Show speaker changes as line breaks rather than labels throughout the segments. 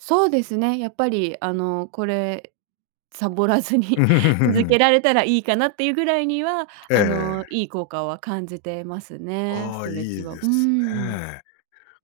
そうですね、やっぱりあの、これサボらずに続け られたらいいかなっていうぐらいには、
え
あの、
え。
いい効果は感じてますね。ス
ああ、
ト
い
レッチ
い
は。う
で
ー
す
ん。
ね。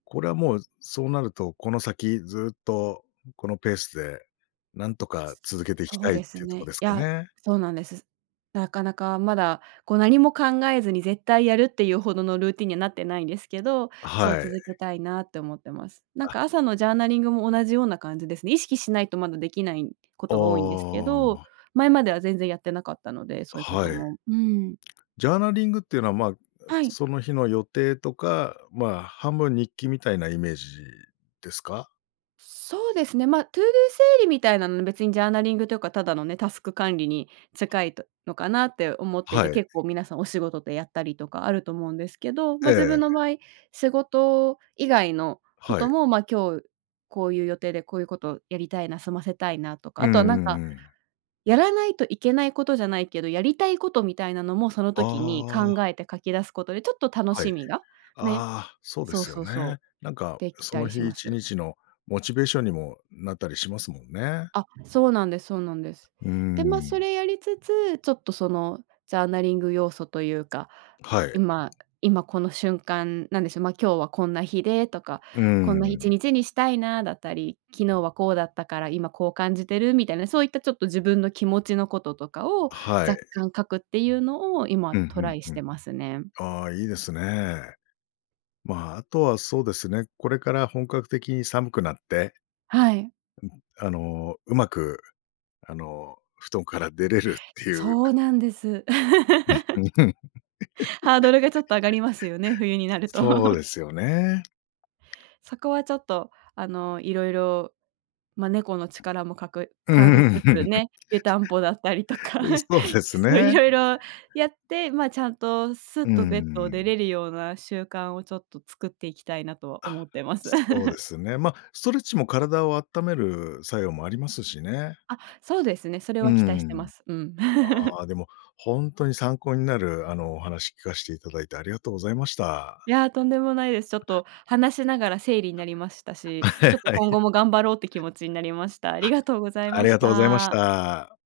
これはもう、そうなるとこの先ずっと、このペースでなんとか続けていき
そう
たいっ
で
て
す
いうとこ
ね。
で
い
すか
や、
ね？
そうなんです。なかなかまだ、こう何も考えずに絶対やるっていうほどのルーティンにはなってないんですけど、
あ、
そう
は
続
い。
けたいなって思ってます。なん
あ。
か朝のジャーナリングも同じような感じですね。意識しないとまだ出来ないこ
あ
とが多いんですけど、
あ。
前までは全然やってなかったので、
あ、
そういうこ
は
と
い。
も。うーん。
ジャーナリングっていうのは、ま、あ、
はい。
その日の予定とか、まあ、半分日記みたいなイメージですか？
そうですね、ま、ToDo 整理みたいなのは別にジャーナリングとか、ただのね、タスク管理に近いとのかなって思ってい
は
て、
い。
結構皆さんお仕事でやったりとかあると思うんですけど、
え
ま、自分
え。
の場合、仕事以外のこ
は
と
い。
も、ま、今日、こういう予定でこういうことやりたいな、済ませたいなとか、
う
あとは
んうん
なんか、
うん。
やらないといけないことじゃないけど、やりたいことみたいなのも、その
あ
時に考
あ。
えて書き出すことで、ちょっと楽
はい。
しみが、ね、
ああ、そうで
そう
すよ
そう
ね。
そう、
なんか、
でき
そ
た
の
りし
日い
ま
ち
す。
にちのモチベーションにもなったりしますもんね。
あ、そうなんですそうなんです。
うー
で、ま、そ
ん。
れやりつつ、ちょっとその、ジャーナリング要素というか、
はい。
今今この瞬間なんでしょう、ま、今日はこんな日で、とか、
うー
こんないち
ん。
にちにしたいなだったり、昨日はこうだったから今こう感じてるみたいな、そういったちょっと自分の気持ちのこととかを
あ、はい。
若干書くっていうのを、今
うん、
ト
ふ
ラ
ん
イし
ふん。
てますね。
ああ、いいですね。ま、あとはそうですね、これから本格的に寒くなって
はい。
ん、あのうまく、あの、布団から出れるっていう。
そうなんです。ハードルがちょっと上がりますよね、冬になると。
そうで すよね。
そこはちょっと、あの、色々、ま、猫の力もかく
う
借り
ん。
つつね、湯たんぽだったりと か、
うん、そうです
そう、
ね。
色々やって、ま、ちゃんとス
う
ッ
ー
とベッドを出
ん。
れるような習慣をちょっと作っていきたいなとは
あ、
思ってます。
そうで すね。ま、ストレッチも体をあっためる作用もありますしね。
あ、そうですね。それ
う
は期待してま
ん。
す。うん。
ああ、でもほんとに参考になる、あの、お話聞かしていただいてありがとうございまし
い
た。
やとんでもないです。ちょっと話しながら整理になりましたし、
あ、
ちょっと
は
今
い。
後も頑張ろうって気持ちになりました。ありがとうござい
あ
ま
り
し
がとうございまし
た。
た。